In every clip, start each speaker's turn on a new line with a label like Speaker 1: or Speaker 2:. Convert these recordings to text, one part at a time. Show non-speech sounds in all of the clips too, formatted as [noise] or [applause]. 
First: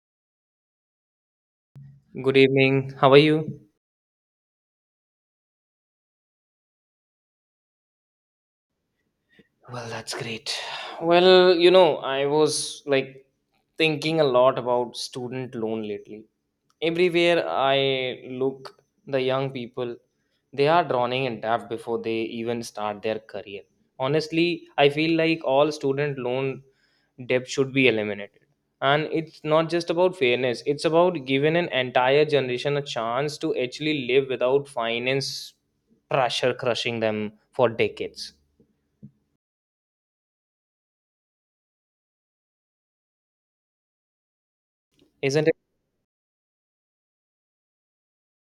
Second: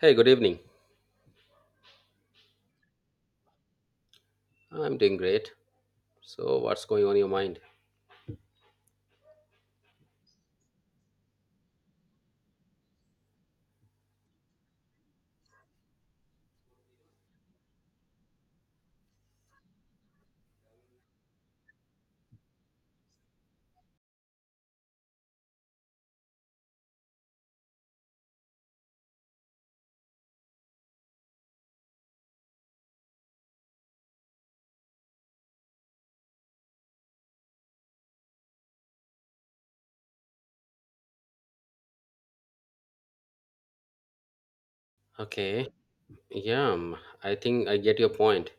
Speaker 1: Hey, good evening.
Speaker 2: Good evening. How are you?
Speaker 1: I'm doing great. So, what's going on in your mind?
Speaker 2: Well, that's great. I was like thinking a lot about student loan lately. Everywhere I look, the young people, they are drowning in debt before they even start their career. Honestly, I feel like all student loan debt should be eliminated. And it's not just about fairness, it's about giving an entire generation a chance to actually live without finance pressure crushing them for decades. Isn't it?
Speaker 1: Okay. Yeah, I think I get your point.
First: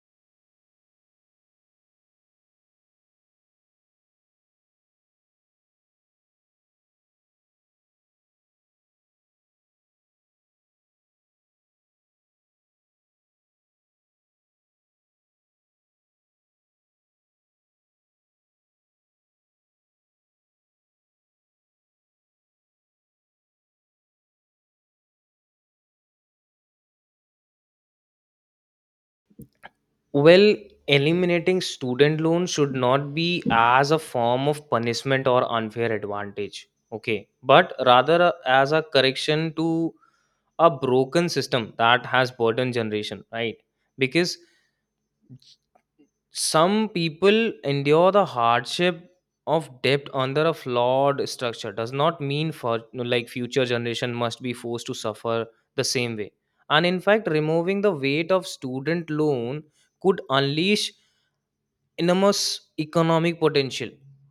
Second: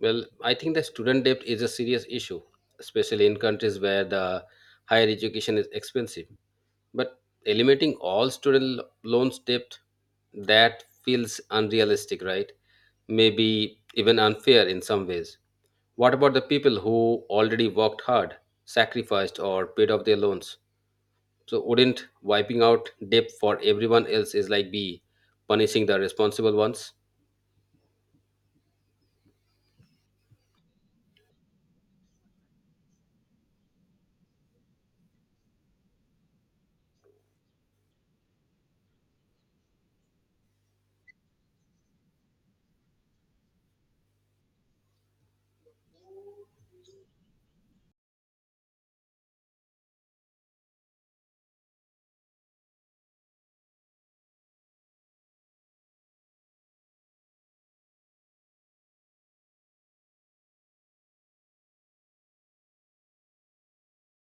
Speaker 1: Well, I think the student debt is a serious issue, especially in countries where the higher education is expensive. But eliminating all loans debt, that feels unrealistic, right? Maybe even unfair in some ways. What about the people who already worked hard, sacrificed, or paid off their loans? So wouldn't wiping out debt for everyone else is like be punishing the responsible ones?
Speaker 2: Well, eliminating student loan should not be as a form of punishment or unfair advantage, okay, but rather as a correction to a broken system that has burdened generation, right? Because some people endure the hardship of debt under a flawed structure does not mean for like future generation must be forced to suffer the same way, and in fact removing the weight of student loan could unleash enormous economic potential.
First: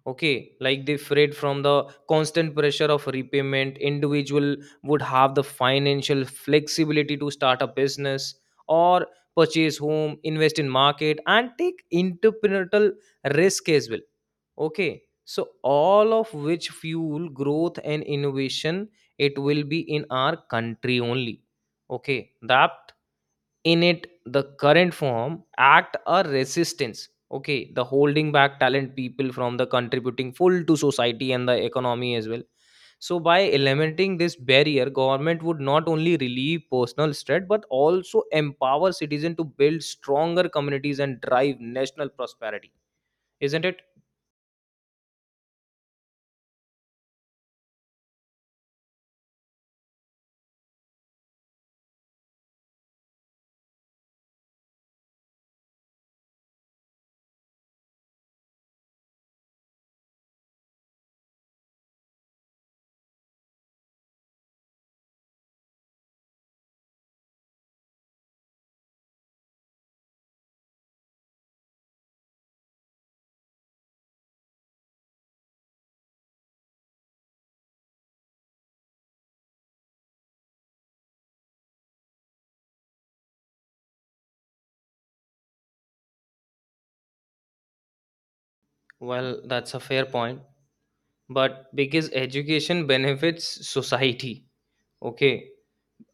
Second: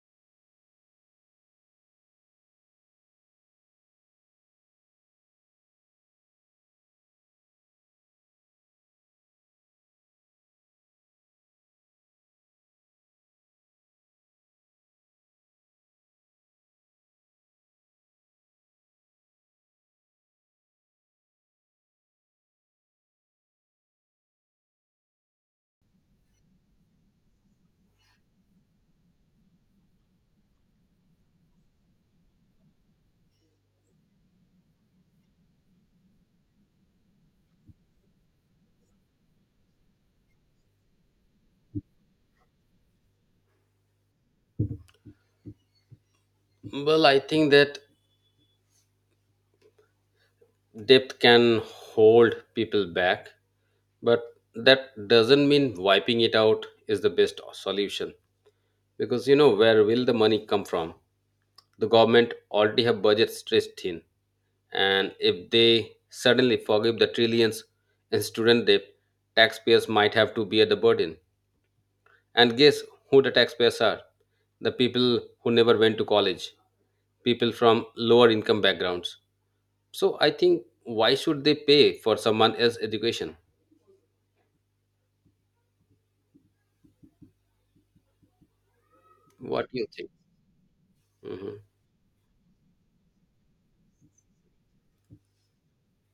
Speaker 2: Okay, like they fret from the constant pressure of repayment, individual would have the financial flexibility to start a business or purchase home, invest in market and take entrepreneurial risk as well. Okay, so all of which fuel growth and innovation. It will be in our country only. Okay, that in it the current form act a resistance, okay, the holding back talent people from the contributing full to society and the economy as well. So by eliminating this barrier, government would not only relieve personal stress but also empower citizen to build stronger communities and drive national prosperity. Isn't it?
Speaker 1: Well, I think that debt can hold people back, but that doesn't mean wiping it out is the best solution. Because you know where will the money come from? The government already have budget stretched thin, and if they suddenly forgive the trillions in student debt, taxpayers might have to bear the burden. And guess who the taxpayers are? The people who never went to college, people from lower income backgrounds. So I think why should they pay for someone else's education?
Speaker 2: Well,
Speaker 1: What
Speaker 2: that's
Speaker 1: do
Speaker 2: a
Speaker 1: you
Speaker 2: fair
Speaker 1: think?
Speaker 2: point, but
Speaker 1: Mhm.
Speaker 2: because education benefits society. Okay.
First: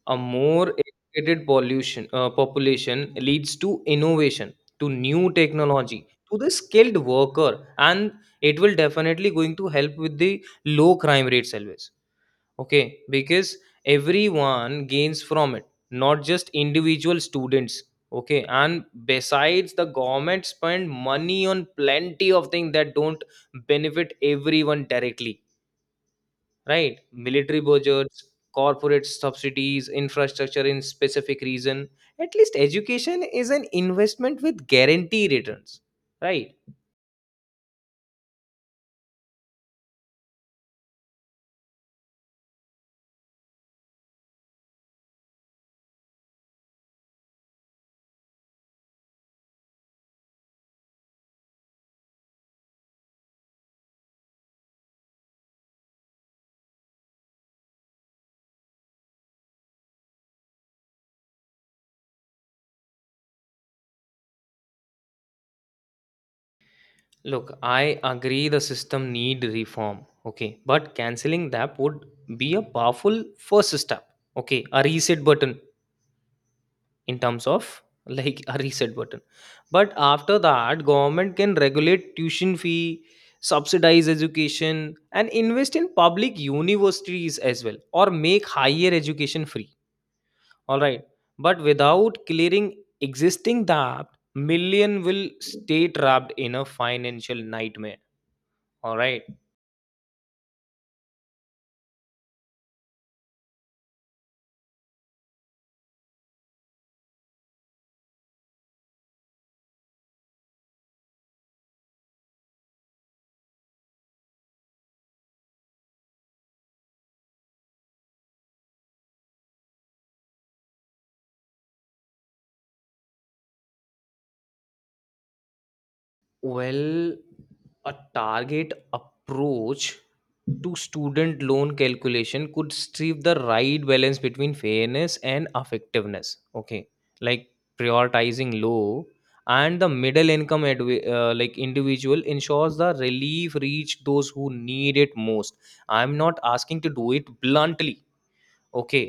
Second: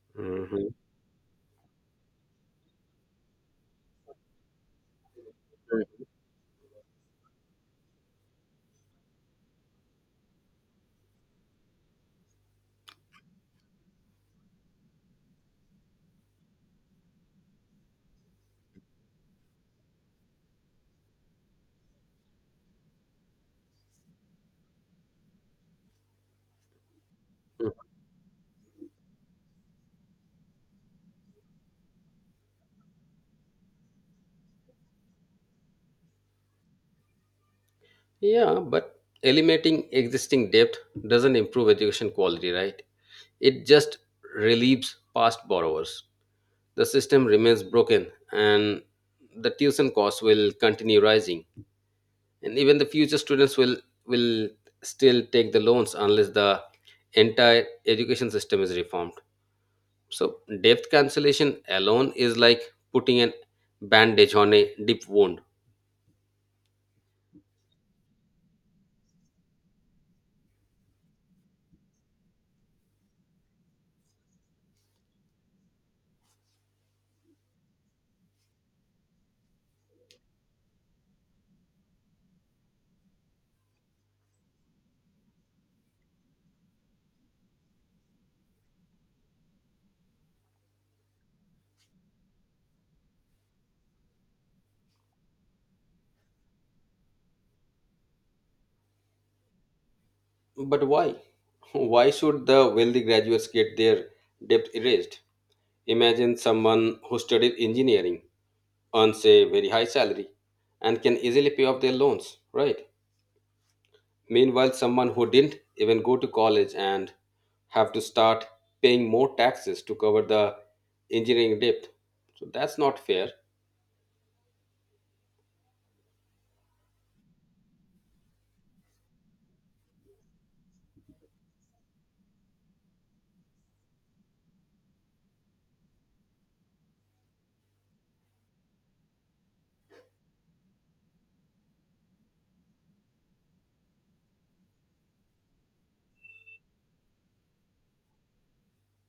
Speaker 2: A more
Speaker 1: Mhm.
Speaker 2: educated pollution population leads to innovation, to new technology, to the skilled worker, and it will definitely going to help with the low crime rates always. Okay, because everyone gains from it, not just individual students. Okay, and besides, the government spend money on plenty of things that don't benefit everyone directly, right? Military
Speaker 1: Mhm.
Speaker 2: budgets, corporate subsidies, infrastructure in specific region, at least education is an investment with guarantee returns, right?
Speaker 1: Yeah, but eliminating existing debt doesn't improve education quality, right? It just relieves past borrowers. The system remains broken and the tuition costs will continue rising. And even the future students will still take the loans unless the entire education system is reformed. So debt cancellation alone is like putting an bandage on a deep wound.
Speaker 2: Look, I agree the system need reform, okay, but canceling that would be a powerful first step. Okay, a reset button in terms of like a reset button. But after that, government can regulate tuition fee, subsidize education and invest in public universities as well, or make higher education free. All right, but without clearing existing debt, million will stay trapped in a financial nightmare. All right.
Speaker 1: But why [laughs] why should the wealthy graduates get their debt erased? Imagine someone who studied engineering earns a very high salary and can easily pay off their loans, right? Meanwhile someone who didn't even go to college and have to start paying more taxes to cover the engineering debt. So that's not fair.
Speaker 2: Well, a target approach to student loan calculation could strive the right balance between fairness and effectiveness. Okay, like prioritizing low and the middle income like individual ensures the relief reach those who need it most. I'm not asking to do it bluntly, okay,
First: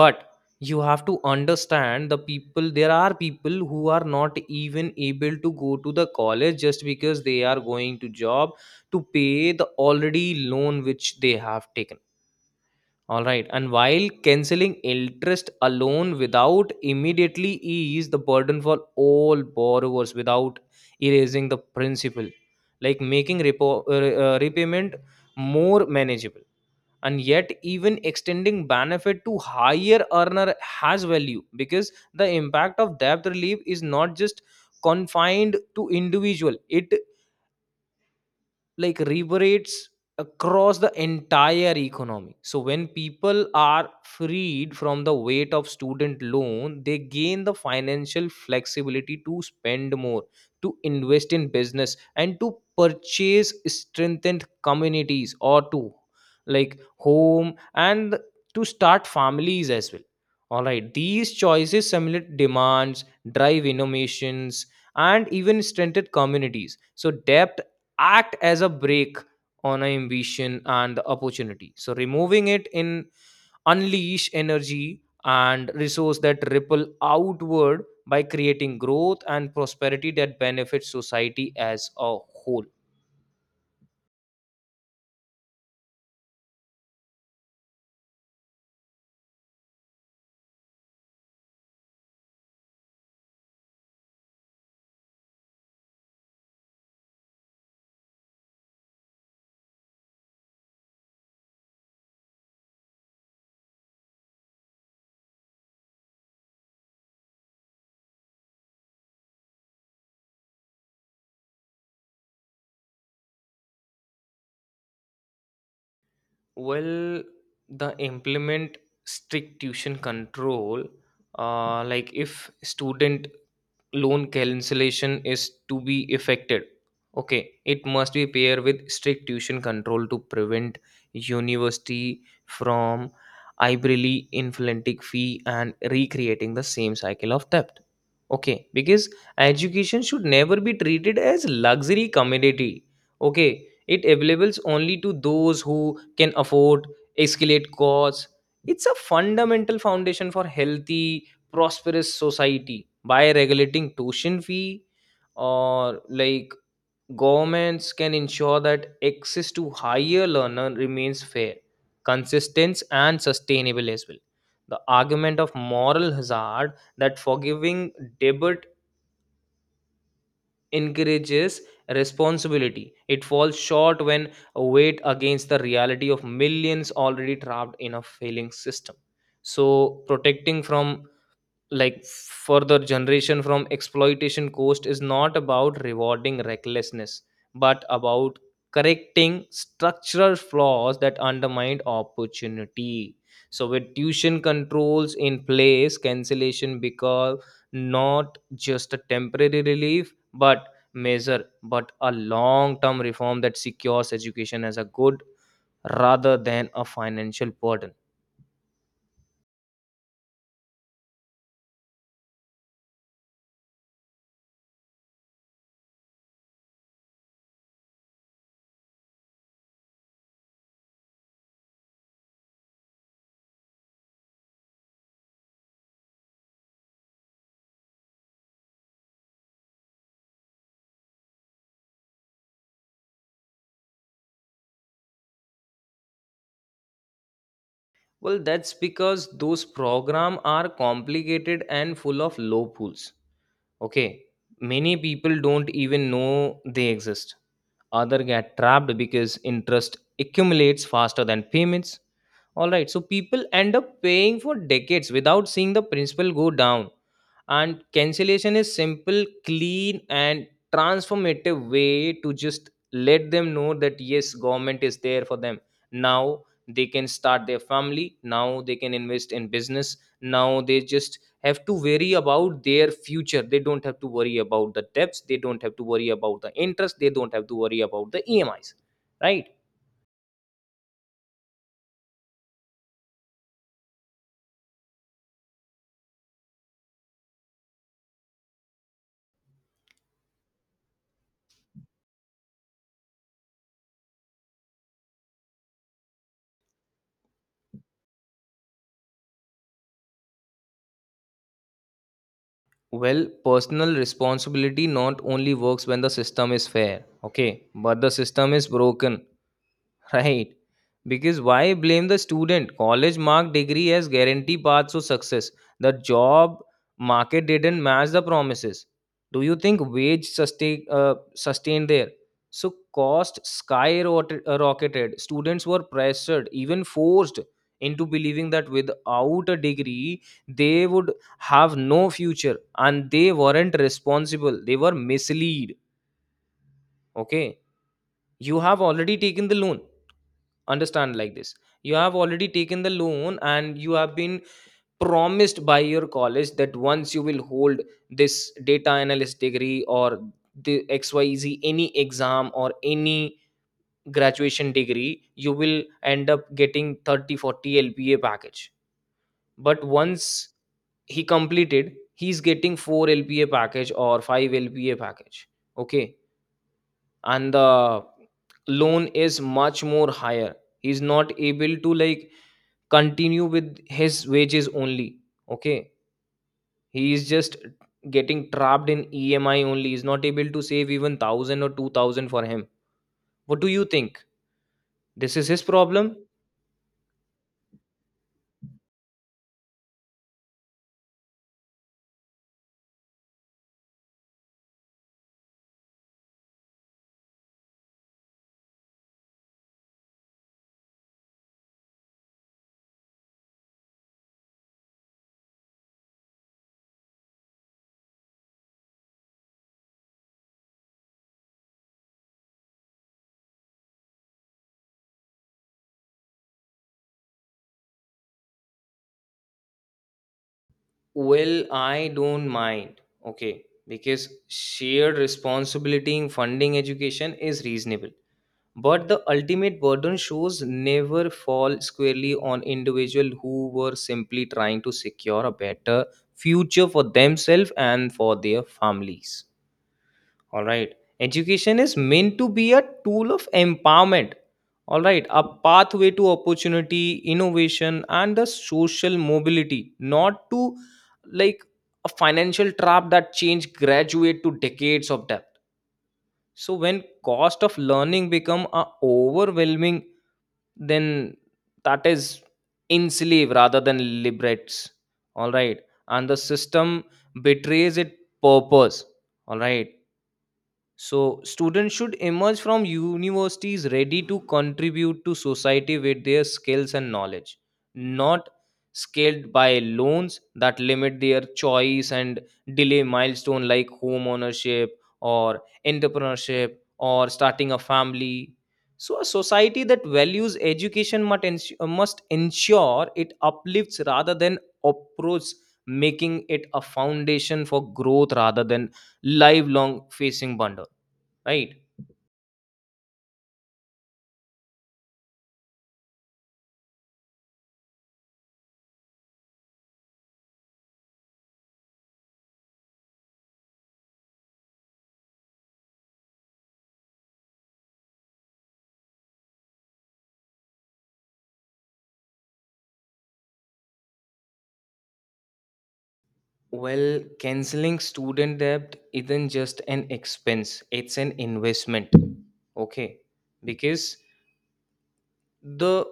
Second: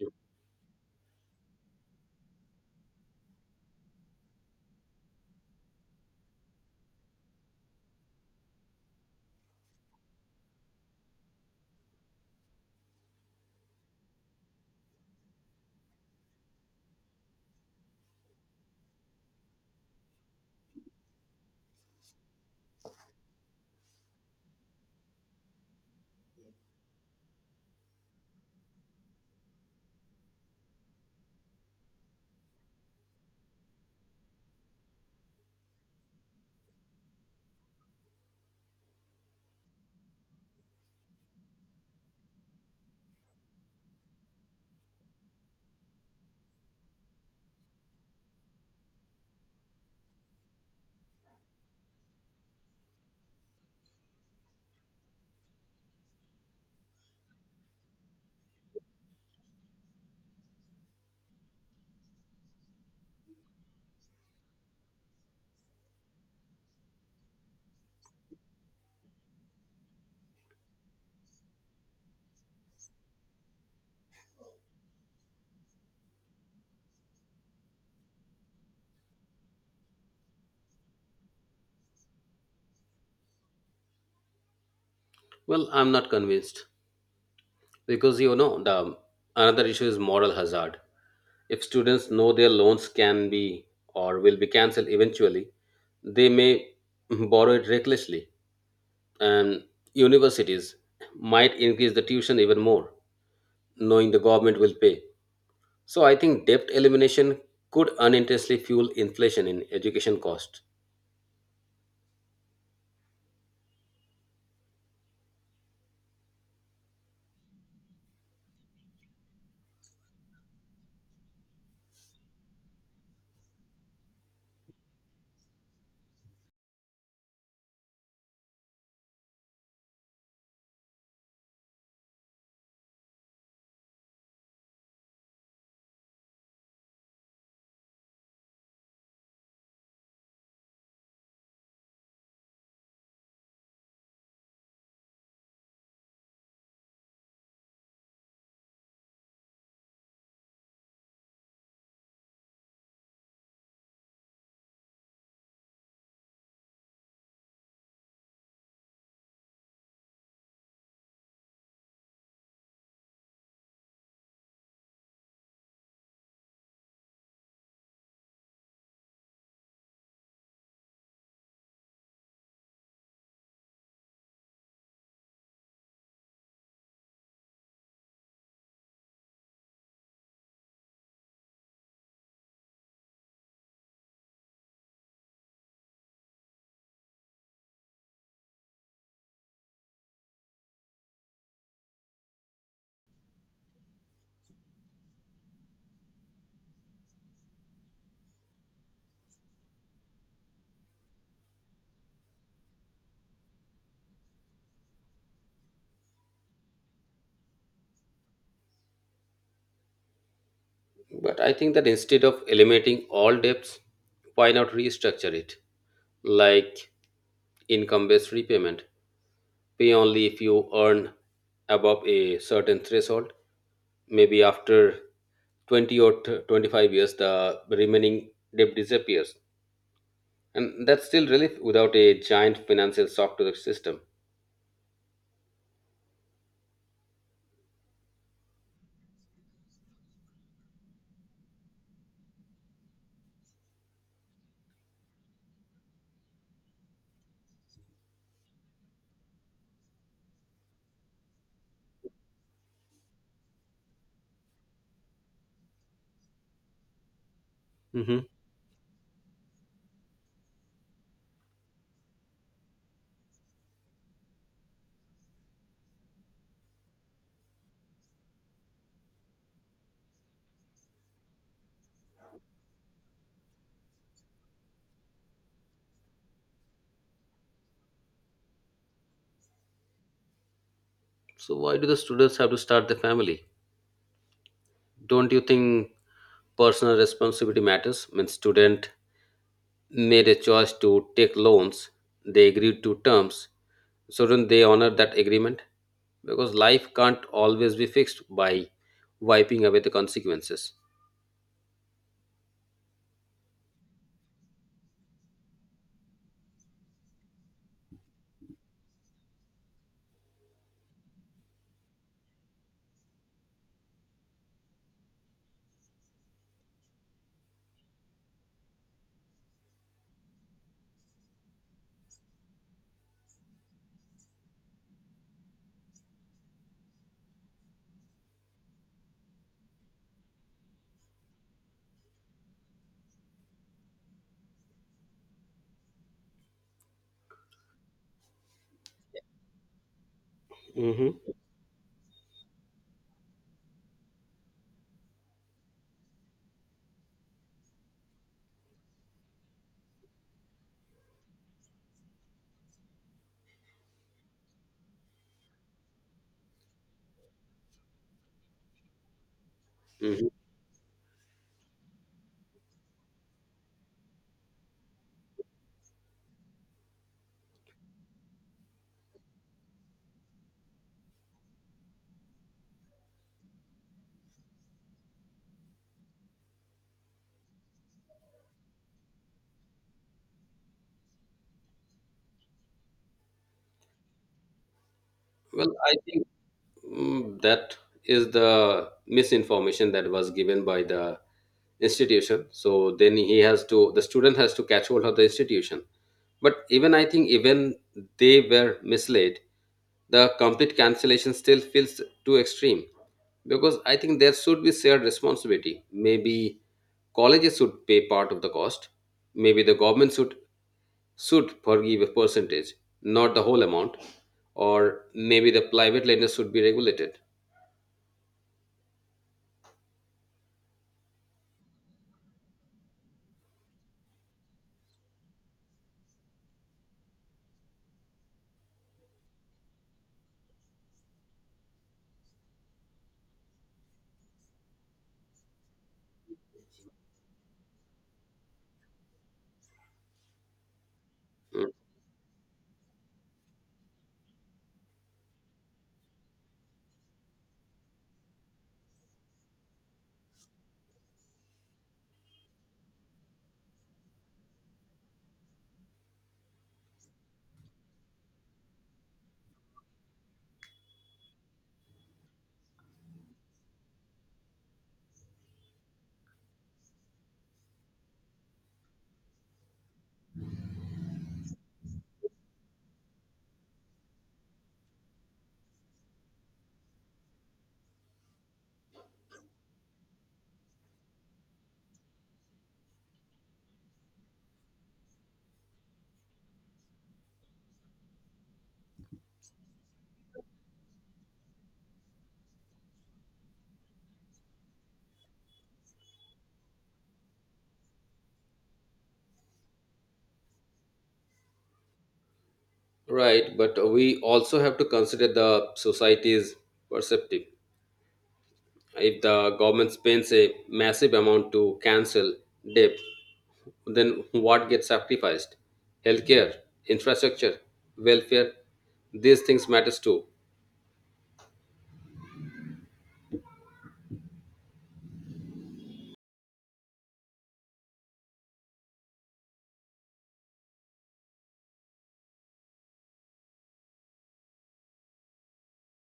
Speaker 2: but you have to understand the people, there are people who are not even able to go to the college just because they are going to job to pay the already loan which they have taken. All right, and while canceling interest alone without immediately ease the burden for all borrowers without erasing the principal, like making repayment more manageable, and yet even extending benefit to higher earner has value, because the impact of debt relief is not just confined to individual, it like reverberates across the entire economy. So when people are freed from the weight of student loan, they gain the financial flexibility to spend more, to invest in business, and to purchase strengthened communities, or to like home and to start families as well. All right, these choices simulate demands, drive innovations, and even strengthened communities. So debt act as a brake on an ambition and the opportunity. So removing it in unleash energy and resource that ripple outward by creating growth and prosperity that benefits society as a whole.
Speaker 1: Well, I'm not convinced because you know the another issue is moral hazard. If students know their loans can be or will be cancelled eventually, they may borrow it recklessly, and universities might increase the tuition even more, knowing the government will pay. So I think debt elimination could unintentionally fuel inflation in education cost.
Speaker 2: Well, the implement strict tuition control, like if student loan cancellation is to be effected, okay, it must be paired with strict tuition control to prevent university from arbitrarily inflating fee and recreating the same cycle of debt. Okay, because education should never be treated as luxury commodity. Okay, it available only to those who can afford escalate costs. It's a fundamental foundation for healthy, prosperous society. By regulating tuition fee or like governments can ensure that access to higher learner remains fair, consistent and sustainable as well. The argument of moral hazard that forgiving debt encourages responsibility, it falls short when weighed against the reality of millions already trapped in a failing system. So, protecting from like further generation from exploitation coast is not about rewarding recklessness but about correcting structural flaws that undermine opportunity. So with tuition controls in place, cancellation become not just a temporary relief but measure, but a long term reform that secures education as a good rather than a financial burden.
Speaker 1: But I think that instead of eliminating all debts, why not restructure it? Like income based repayment. Pay only if you earn above a certain threshold. Maybe after 20 or 25 years, the remaining debt disappears. And that's still relief without a giant financial shock to the system.
Speaker 2: Well, that's because those programs are complicated and full of loopholes. Okay, many people don't even know they exist. Other get trapped because interest accumulates faster than payments. All right, so people end up paying for decades without seeing the principal go down. And
Speaker 1: Hmm.
Speaker 2: cancellation is simple, clean, and transformative way to just let them know that yes, government is there for them. Now they can start their family. Now they can invest in business. Now they just have to worry about their future, they don't have to worry about the debts, they don't have to worry about the interest, they don't have to worry about the emis, right?
Speaker 1: So, why do the students have to start the family? Don't you think personal responsibility matters? I mean, student made a choice to take loans, they agreed to terms, shouldn't they honor that agreement, because life can't always be fixed by wiping away the consequences.
Speaker 2: Well, personal responsibility not only works when the system is fair, okay, but the system is broken. [laughs] Right. Because why blame the student? College mark degree as guarantee paths to success. The job market didn't match the promises. Do you think wage sustained there? So cost skyrocketed. Students were pressured, even forced into believing that without a degree they would have no future and they weren't responsible. They were misled. Okay. You have already taken the loan, understand like
Speaker 1: Hmm.
Speaker 2: this, you have already taken the loan and you have been promised by your college that once you will hold this data analyst degree or the xyz any exam or any graduation degree you will end up getting 30-40 lpa package. But
Speaker 1: Hmm.
Speaker 2: once he completed, he's getting 4 lpa package or 5 lpa package, okay, and the loan is much more higher. He's not able to like continue with his wages only. Okay, he is just getting trapped in emi only, he's not able to save even 1000 or 2000 for him. What do you think, this is his
Speaker 1: Well, I
Speaker 2: problem?
Speaker 1: think. That is the misinformation that was given by the institution, so then he has to the student has to catch hold of the institution. But even I think even they were misled, the complete cancellation still feels too extreme, because I think there should be shared responsibility. Maybe colleges should pay part of the cost, maybe the government should forgive a percentage, not the whole amount, or maybe the private lenders should be regulated.
Speaker 2: Well, I don't mind, okay, because shared responsibility in funding education is reasonable, but the ultimate burden shows never fall squarely on individuals who were simply trying to secure a better future for themselves and for their families. All right. Education is meant to be a tool of empowerment. All right. A pathway to opportunity, innovation, and the social mobility, not to like a financial trap that change graduate to decades of debt. So when cost of learning become a overwhelming, then that is enslave rather than liberates. All right. And the system betrays its purpose. All right, so, students should emerge from universities ready to contribute to society with their skills and knowledge, not scaled by loans that limit their choice and delay milestone like home ownership or entrepreneurship or starting a family. So, a society that values education must ensure it uplifts rather than oppresses, making it a foundation for growth rather than lifelong facing bundle. Right.
Speaker 1: Right, but we also have to consider the society's perceptive. If the government spends a massive amount to cancel debt, then what gets sacrificed? Healthcare, infrastructure, welfare, these things matters too.
Speaker 2: Well, canceling student debt isn't just an expense, it's an investment. Okay. Because the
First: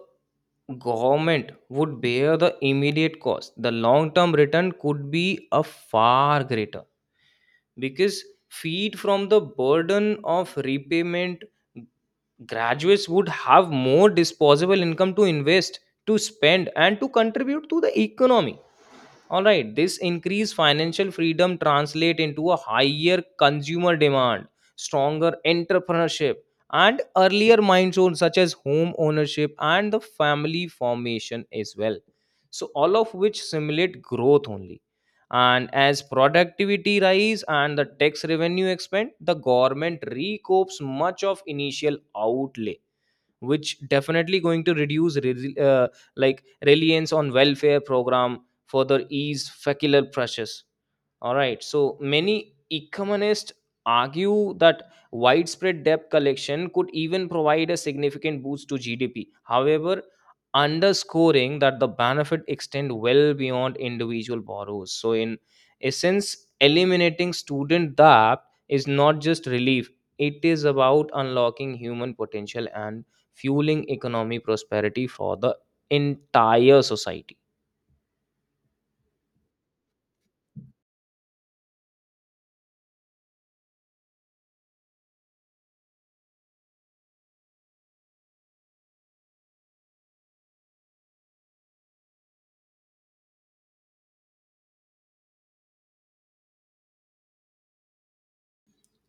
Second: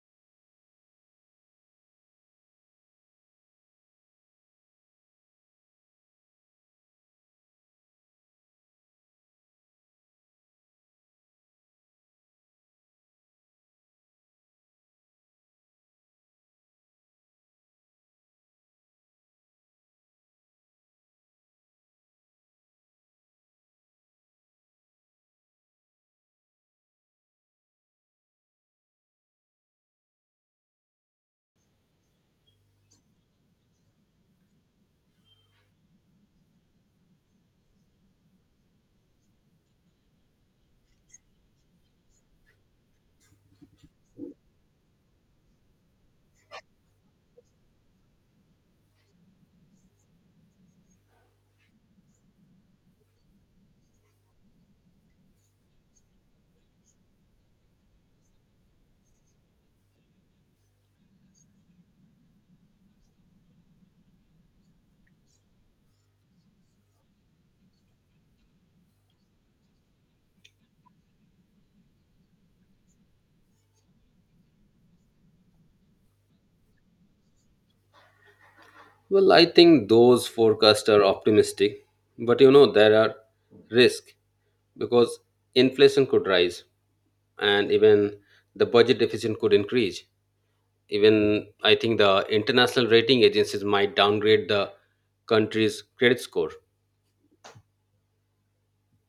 Speaker 2: government would bear the immediate cost. The long term return could be a far greater, because freed from the burden of repayment, graduates would have more disposable income to invest, to spend, and to contribute to the economy. All right, this increased financial freedom translate into a higher consumer demand, stronger entrepreneurship, and earlier milestones such as home ownership and the family formation as well. So all of which simulate growth only. And as productivity rise and the tax revenue expand, the government recoups much of initial outlay, which definitely going to reduce like reliance on welfare program, further ease fecular pressures. All right. So many economists argue that widespread debt collection could even provide a significant boost to GDP. However, underscoring that the benefit extend well beyond individual borrowers. So in essence, eliminating student debt is not just relief. It is about unlocking human potential and fueling economic prosperity for the entire society.
Speaker 1: Well, I think those forecasts are optimistic, but you know there are risks, because inflation could rise and even the budget deficit could increase. Even I think the international rating agencies might downgrade the country's credit score.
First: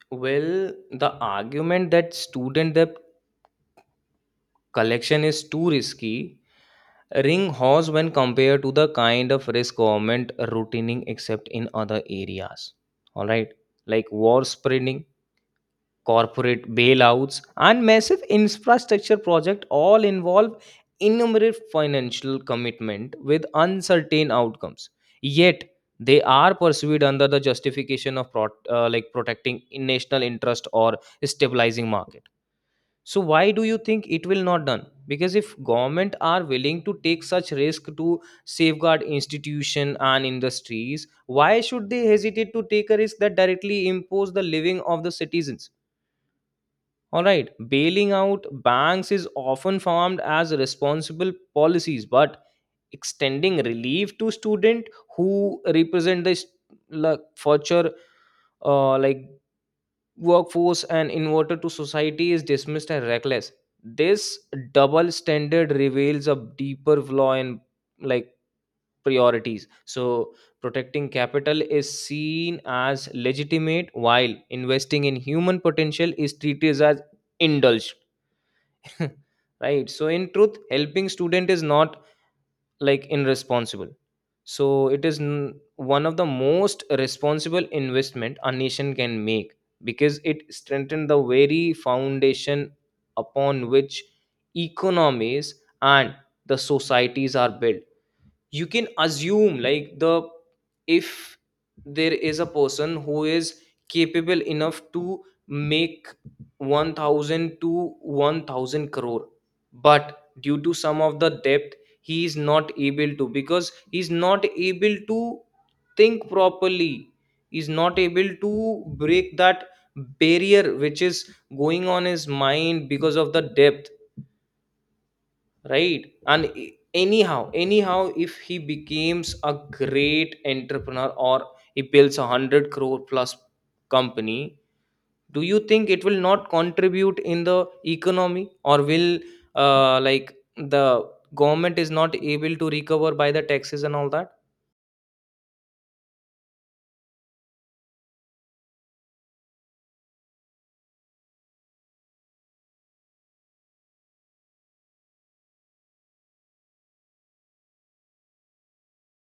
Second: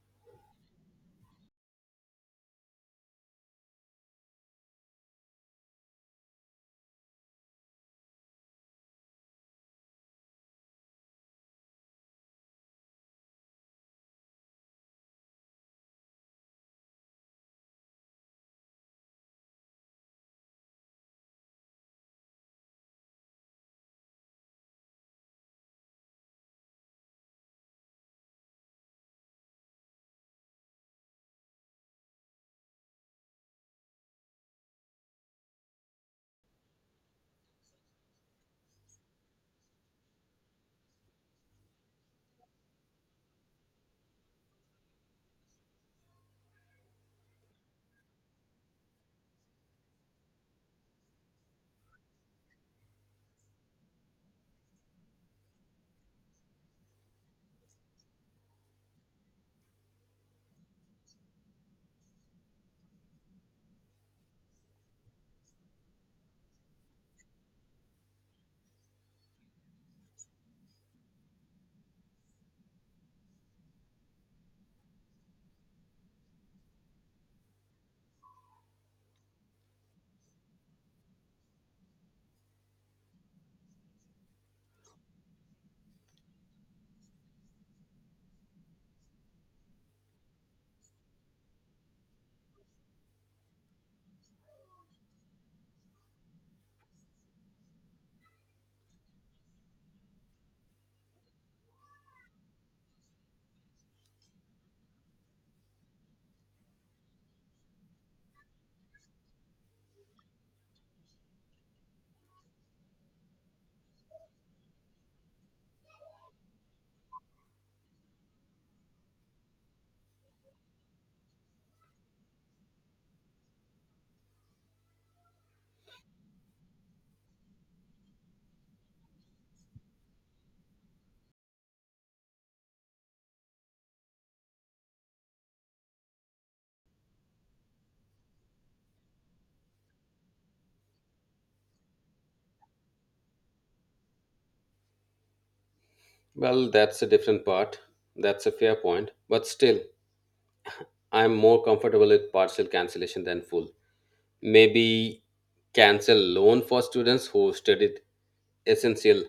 Speaker 2: Well, the argument that student debt collection is too risky ring horse when compared to the kind of risk government routining except in other areas, all right, like war spreading, corporate bailouts, and massive infrastructure project all involve innumerable financial commitment with uncertain outcomes, yet they are pursued under the justification of protecting national interest or stabilizing market. So why do you think it will not done, because if government are willing to take such risk to safeguard institution and industries, why should they hesitate to take a risk that directly impose the living of the citizens? All right, bailing out banks is often formed as responsible policies, but extending relief to student who represent the future uh, like workforce and inverted to society is dismissed as reckless. This double standard reveals a deeper flaw in, like priorities. So protecting capital is seen as legitimate while investing in human potential is treated as indulged. [laughs] Right, so in truth helping student is not, like, irresponsible. So it is one of the most responsible investment a nation can make, because it strengthens the very foundation upon which economies and the societies are built. You can assume, like, the, if there is a person who is capable enough to make 1000 to 1000 crore, but due to some of the depth he is not able to, because he's not able to think properly, he's not able to break that barrier which is going on his mind because of the depth, right? And anyhow if he becomes a great entrepreneur or he builds a 100 crore plus company, do you think it will not contribute in the economy, or will, the government is not able to recover by the taxes and all that?
Speaker 1: Well, that's a different part. That's a fair point. But still, I'm more comfortable with partial cancellation than full. Maybe cancel loan for students who studied essential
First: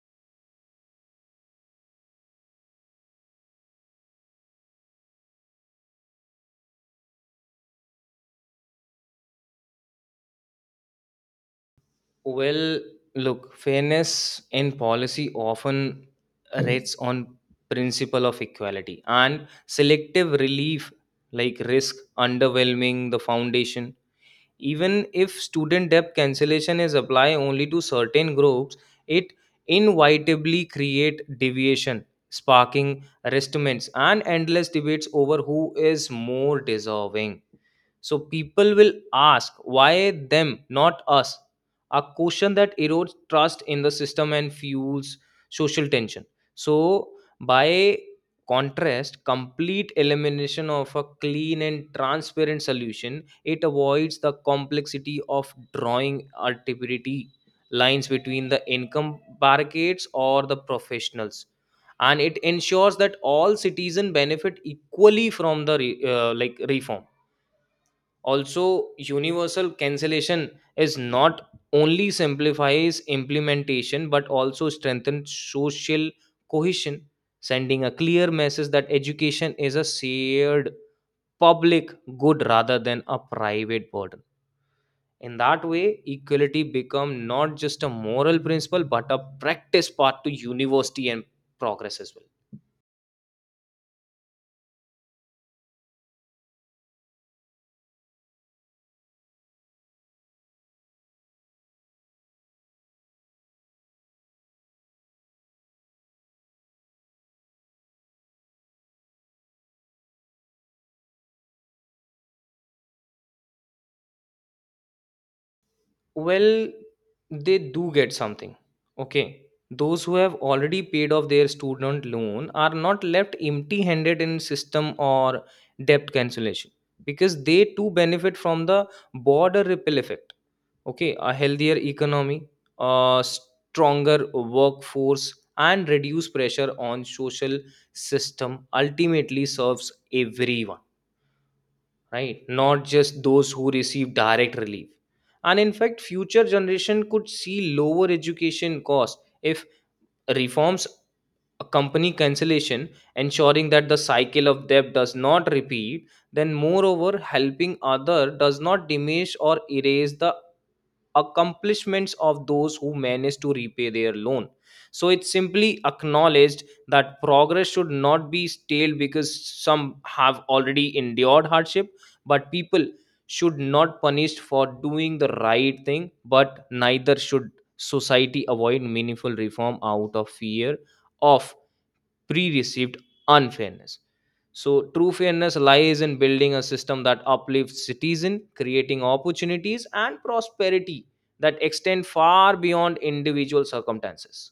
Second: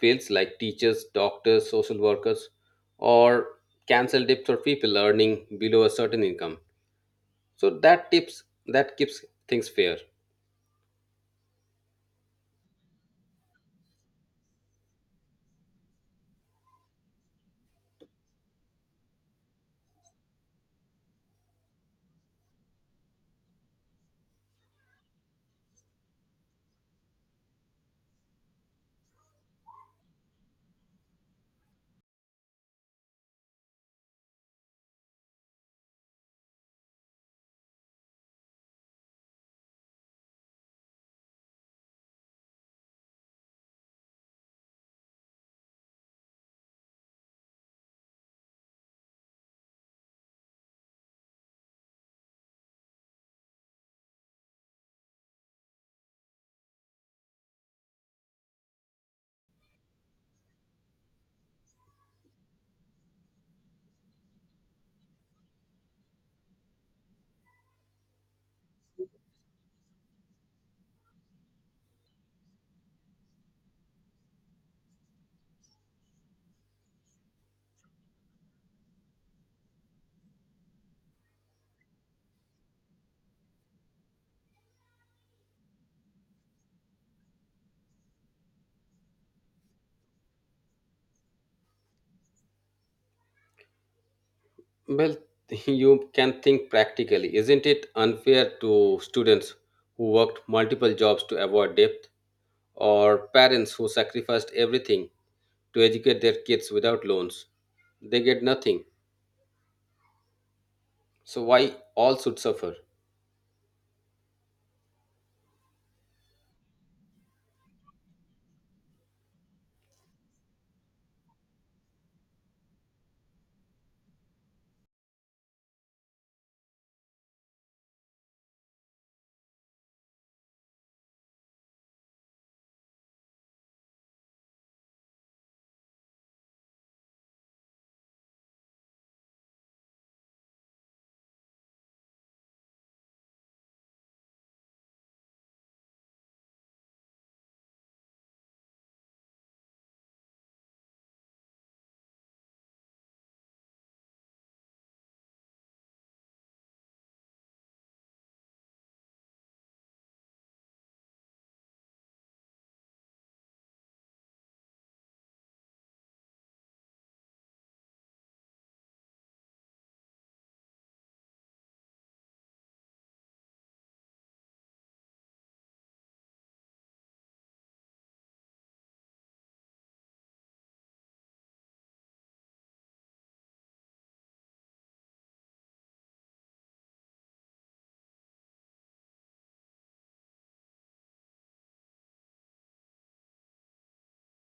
Speaker 1: fields like teachers, doctors, social workers, or cancel dips for people earning below a certain income. So that tips that keeps things fair.
Speaker 2: Well, look, fairness in policy often rates on principle of equality, and selective relief, like, risk underwhelming the foundation. Even if student debt cancellation is applied only to certain groups, it inevitably create deviation, sparking arrestments and endless debates over who is more deserving. So people will ask, why them not us, a question that erodes trust in the system and fuels social tension. So by contrast, complete elimination of a clean and transparent solution, it avoids the complexity of drawing arbitrary lines between the income brackets or the professionals, and it ensures that all citizens benefit equally from the reform. Also, universal cancellation is not only simplifies implementation but also strengthens social cohesion, sending a clear message that education is a shared public good rather than a private burden. In that way, equality become not just a moral principle but a practice part to university and progress as well.
Speaker 1: Well, [laughs] you can think practically. Isn't it unfair to students who worked multiple jobs to avoid debt, or parents who sacrificed everything to educate their kids without loans? They get nothing. So why all should suffer?
Speaker 2: Well, they do get something, okay? Those who have already paid off their student loan are not left empty handed in system or debt cancellation, because they too benefit from the border ripple effect. Okay, a healthier economy, a stronger workforce, and reduce pressure on social system ultimately serves everyone, right, not just those who receive direct relief. And in fact future generation could see lower education costs if reforms accompany cancellation, ensuring that the cycle of debt does not repeat. Then moreover helping other does not diminish or erase the accomplishments of those who manage to repay their loan. So it simply acknowledged that progress should not be stale because some have already endured hardship. But people should not punished for doing the right thing, but neither should society avoid meaningful reform out of fear of pre received unfairness. So, true fairness lies in building a system that uplifts citizens, creating opportunities and prosperity that extend far beyond individual circumstances.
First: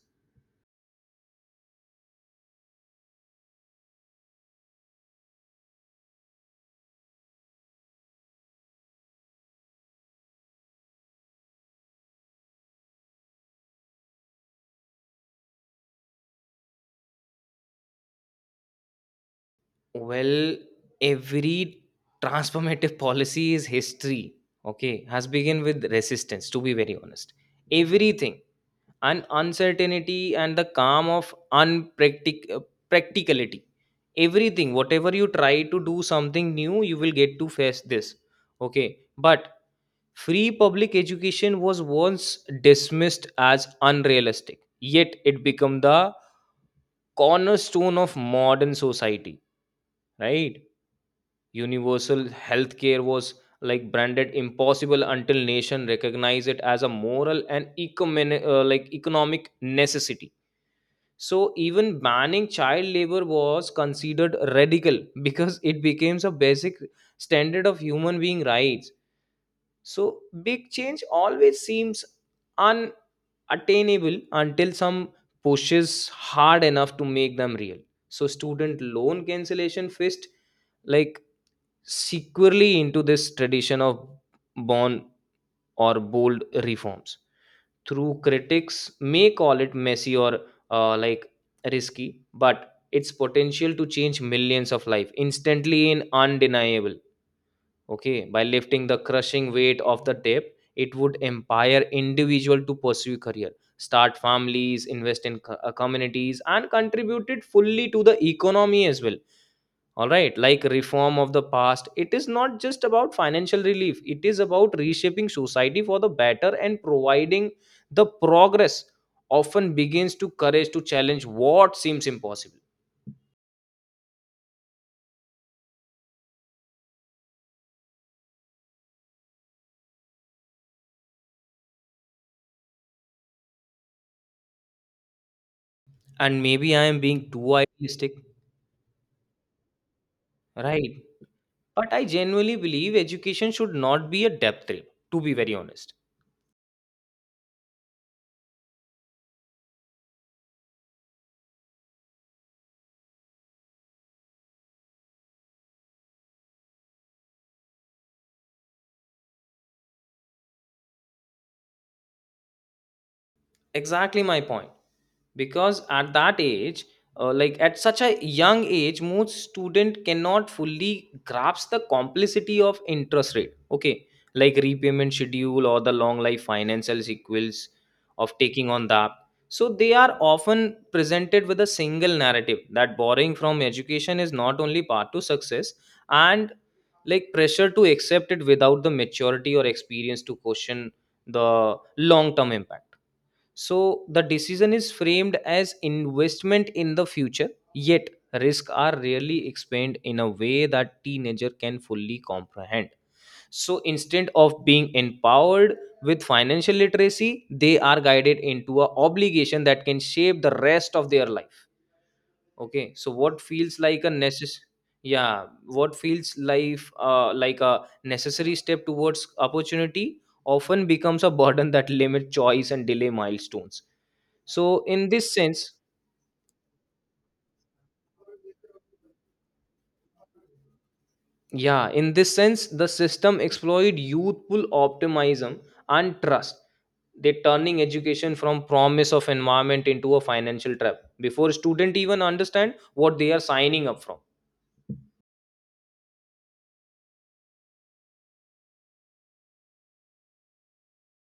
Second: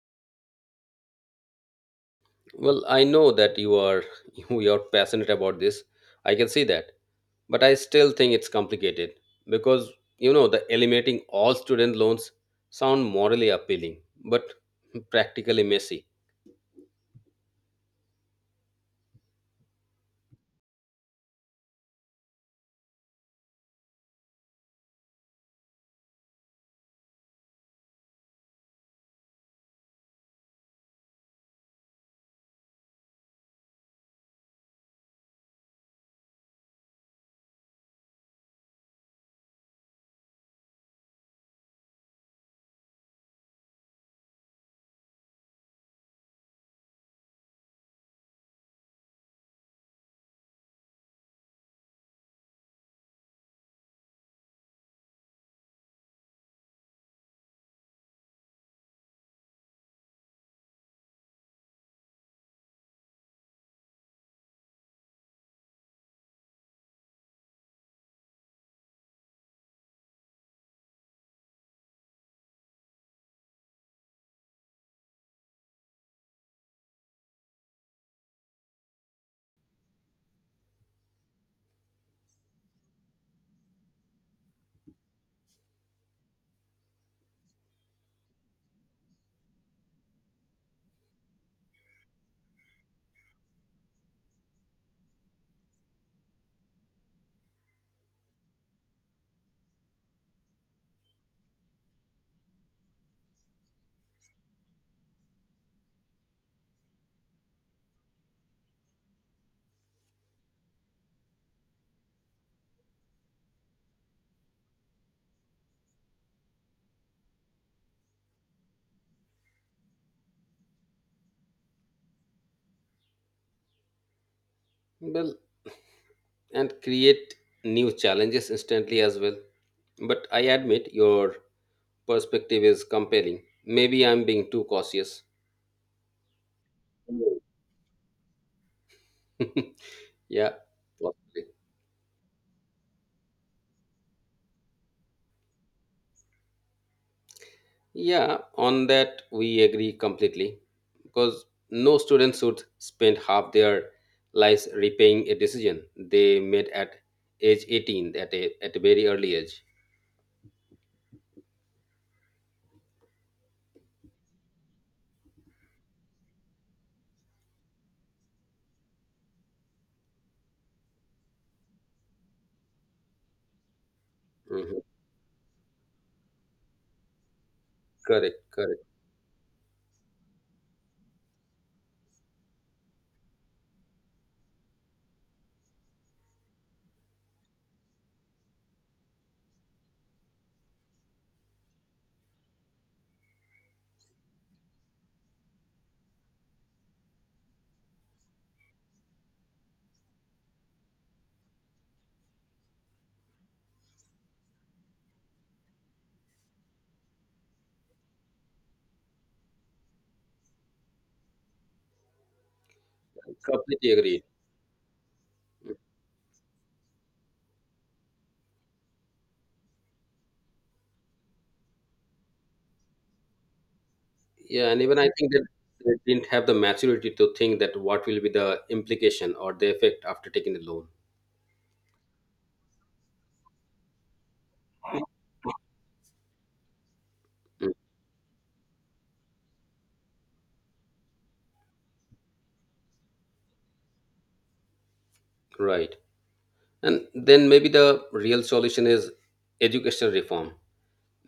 Speaker 1: Well, I know that you are [laughs] you are passionate about this. I can see that. But I still think it's complicated because you know the eliminating all student loans sound morally appealing but [laughs] practically messy.
Speaker 2: Well, every transformative [laughs] policy is history, okay, has begun with resistance, to be very honest. Everything, and uncertainty, and the calm of practicality. Everything, whatever you try to do something new you will get to face this, okay? But free public education was once dismissed as unrealistic, yet it became the cornerstone of modern society, right? Universal healthcare was, like, branded impossible until nation recognized it as a moral and economic necessity. So even banning child labor was considered radical [laughs] because it became a basic standard of human being rights. So big change always seems unattainable until some pushes hard enough to make them real. So student loan cancellation fist, like, securely into this tradition of born or bold reforms, through critics may call it messy or, uh, like risky, but its potential to change millions of life instantly and undeniable. Okay, by lifting the crushing weight of the debt, it would empower individual to pursue career, start families, invest in communities, and contribute it fully to the economy as well. All right, like reform of the past, it is not just about financial relief, it is about reshaping society for the better and providing the progress often begins to courage to challenge what seems impossible.
Speaker 1: Well, and create new challenges instantly as well. But I admit your perspective is compelling. Maybe I'm being too cautious.
Speaker 2: And maybe I am being too idealistic,
Speaker 1: Mm. [laughs] Yeah,
Speaker 2: right?
Speaker 1: possibly.
Speaker 2: But I genuinely believe education should not be a depth trip, to be very honest.
Speaker 1: Yeah, on that we agree completely, because no student should spend half their lives repaying a decision they made at age 18 at a very early age.
Speaker 2: Exactly my point, because at that age, at such a young age, most student cannot fully grasp the complexity of interest rate, okay, like
Speaker 1: Mhm.
Speaker 2: repayment schedule or the long life financial sequels of
Speaker 1: Correct,
Speaker 2: taking
Speaker 1: correct.
Speaker 2: on that. So they are often presented with a single narrative that borrowing from education is not only path to success, and, like, pressure to accept it without the maturity or experience to question the long term impact. So the decision is framed as investment in the future, yet risks are rarely explained in a way that teenager can fully comprehend. So instead of being empowered with financial literacy, they are guided into a obligation that can shape the rest of their life. Okay, so
Speaker 1: I
Speaker 2: what feels
Speaker 1: completely
Speaker 2: like a
Speaker 1: agree.
Speaker 2: necess, yeah, what feels life, a necessary step towards opportunity often becomes a burden that limit choice and delay milestones.
Speaker 1: Yeah, and
Speaker 2: So
Speaker 1: even I
Speaker 2: in
Speaker 1: think
Speaker 2: this
Speaker 1: that
Speaker 2: sense,
Speaker 1: they didn't have the maturity to think that what will be the implication or the effect after taking the loan.
Speaker 2: yeah, in this sense the system exploit youthful optimism and trust, they
Speaker 1: Mm.
Speaker 2: turning education from promise of environment into a financial trap before student even understand what they are signing up from.
Speaker 1: Right. And then maybe the real solution is education reform,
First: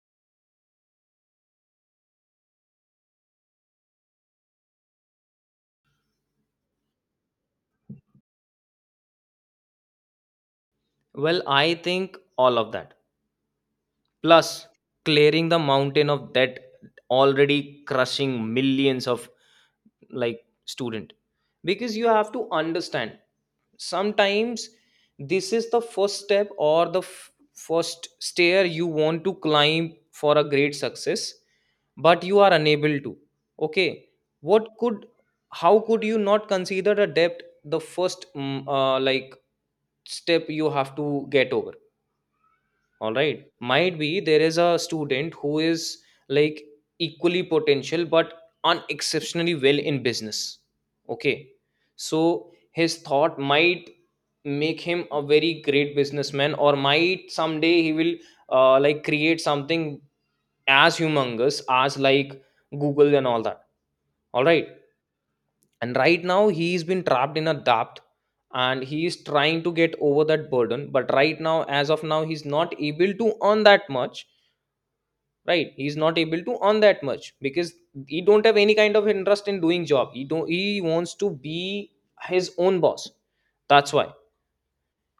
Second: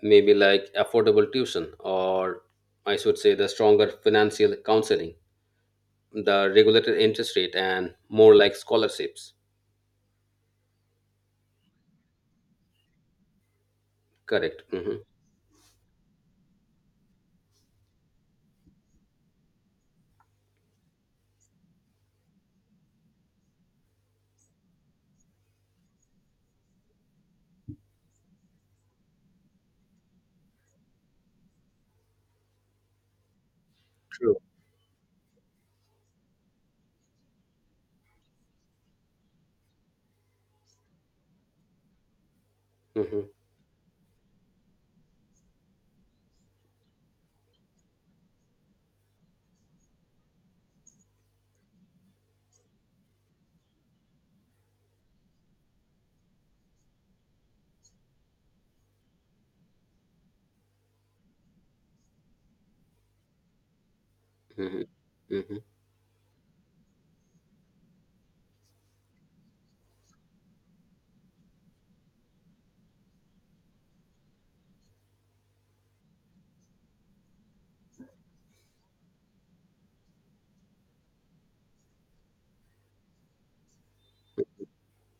Speaker 1: maybe like affordable tuition, or I should say the stronger financial counseling, the regulated interest rate, and more like scholarships.
Speaker 2: Well, I think all of that.
Speaker 1: Correct.
Speaker 2: Plus,
Speaker 1: Hmm.
Speaker 2: clearing the mountain of that already crushing millions of, like, student. Because you have to understand, sometimes this is the first step or the first stair you want to climb for a great success, but you are unable to. Okay,
Speaker 1: True.
Speaker 2: what could, how could you not consider a debt the first step you have to get over? All
Speaker 1: Hmm.
Speaker 2: right, might be there is a student who is, like, equally potential but unexceptionally well in business, okay? So his thought might make him a very great businessman, or might someday he will, create something as humongous as, like, Google and all that, all right.
Speaker 1: Hmm. Hmm.
Speaker 2: And right now he's been trapped in a debt and he is trying to get over that burden, but right now as of now he's not able to earn that much. Right, he's not able to earn that much because he don't have any kind of interest in doing job, he don't he wants to be his own boss, that's why.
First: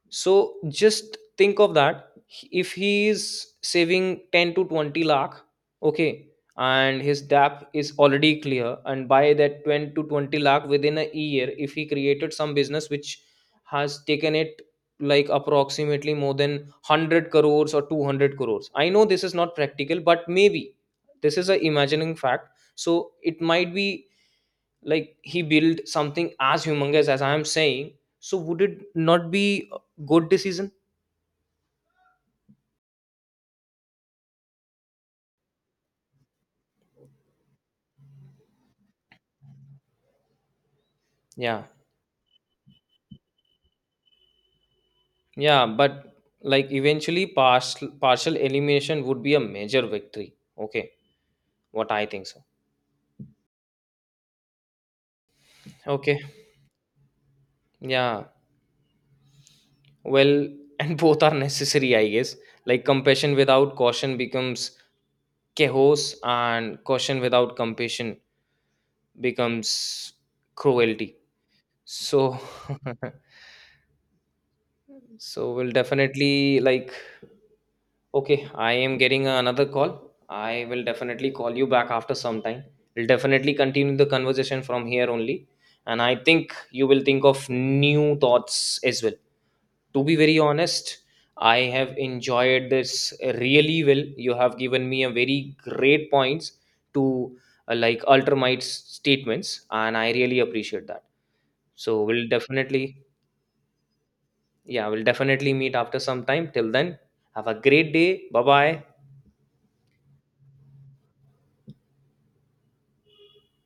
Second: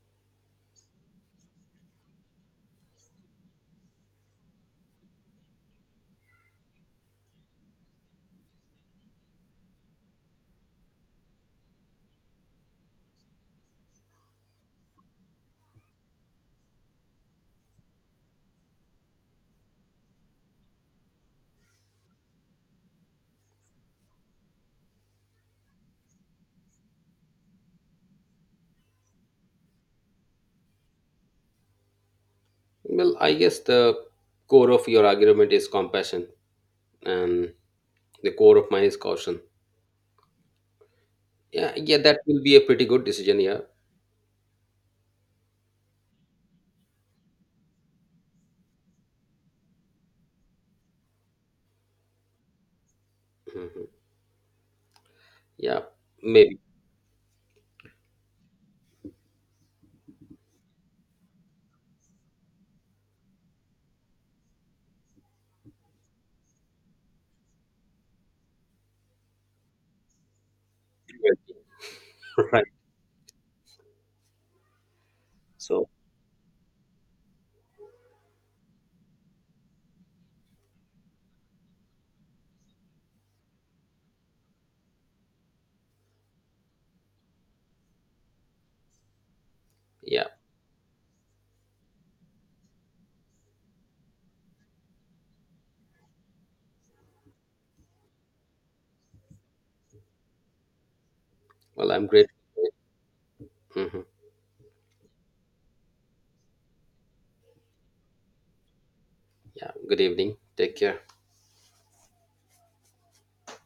Speaker 2: So just think of that. If he is saving 10 to 20 lakh, okay, and his DAP is already clear, and by that 10 to 20 lakh within a year, if he created some business which has taken it, like, approximately more than 100 crores or 200 crores. I know this is not practical, but maybe this is a imagining fact. So it might be, like, he built something as humongous as I am saying. So would it not be a good decision?
Speaker 1: Well, I guess the core of your argument is compassion, and the core of mine is caution.
Speaker 2: Yeah,
Speaker 1: Yeah, yeah, that will be a pretty good decision. Yeah.
Speaker 2: yeah, but, like, eventually partial elimination would be a major victory, okay, what I think so.
Speaker 1: Hmm. Yeah,
Speaker 2: Okay,
Speaker 1: maybe.
Speaker 2: yeah, well, [laughs] and both are necessary I guess. Like, compassion without caution becomes chaos, and caution without compassion becomes cruelty. So
Speaker 1: [laughs] Right.
Speaker 2: [laughs] so we'll
Speaker 1: So,
Speaker 2: definitely, like, okay, I am getting another call. I will definitely call you back after some time. We'll definitely continue the conversation from here only. And I think you will think of new thoughts as well. To be
Speaker 1: yeah.
Speaker 2: very honest, I have enjoyed this really well. You have given me a very great points to, ultramite statements, and I really appreciate that.
Speaker 1: Well,
Speaker 2: So
Speaker 1: I'm
Speaker 2: we'll
Speaker 1: grateful.
Speaker 2: definitely,
Speaker 1: Hmm.
Speaker 2: yeah, we'll definitely meet after some time. Till then, have a great day. Bye bye.
Speaker 1: Yeah. Good evening. Take care.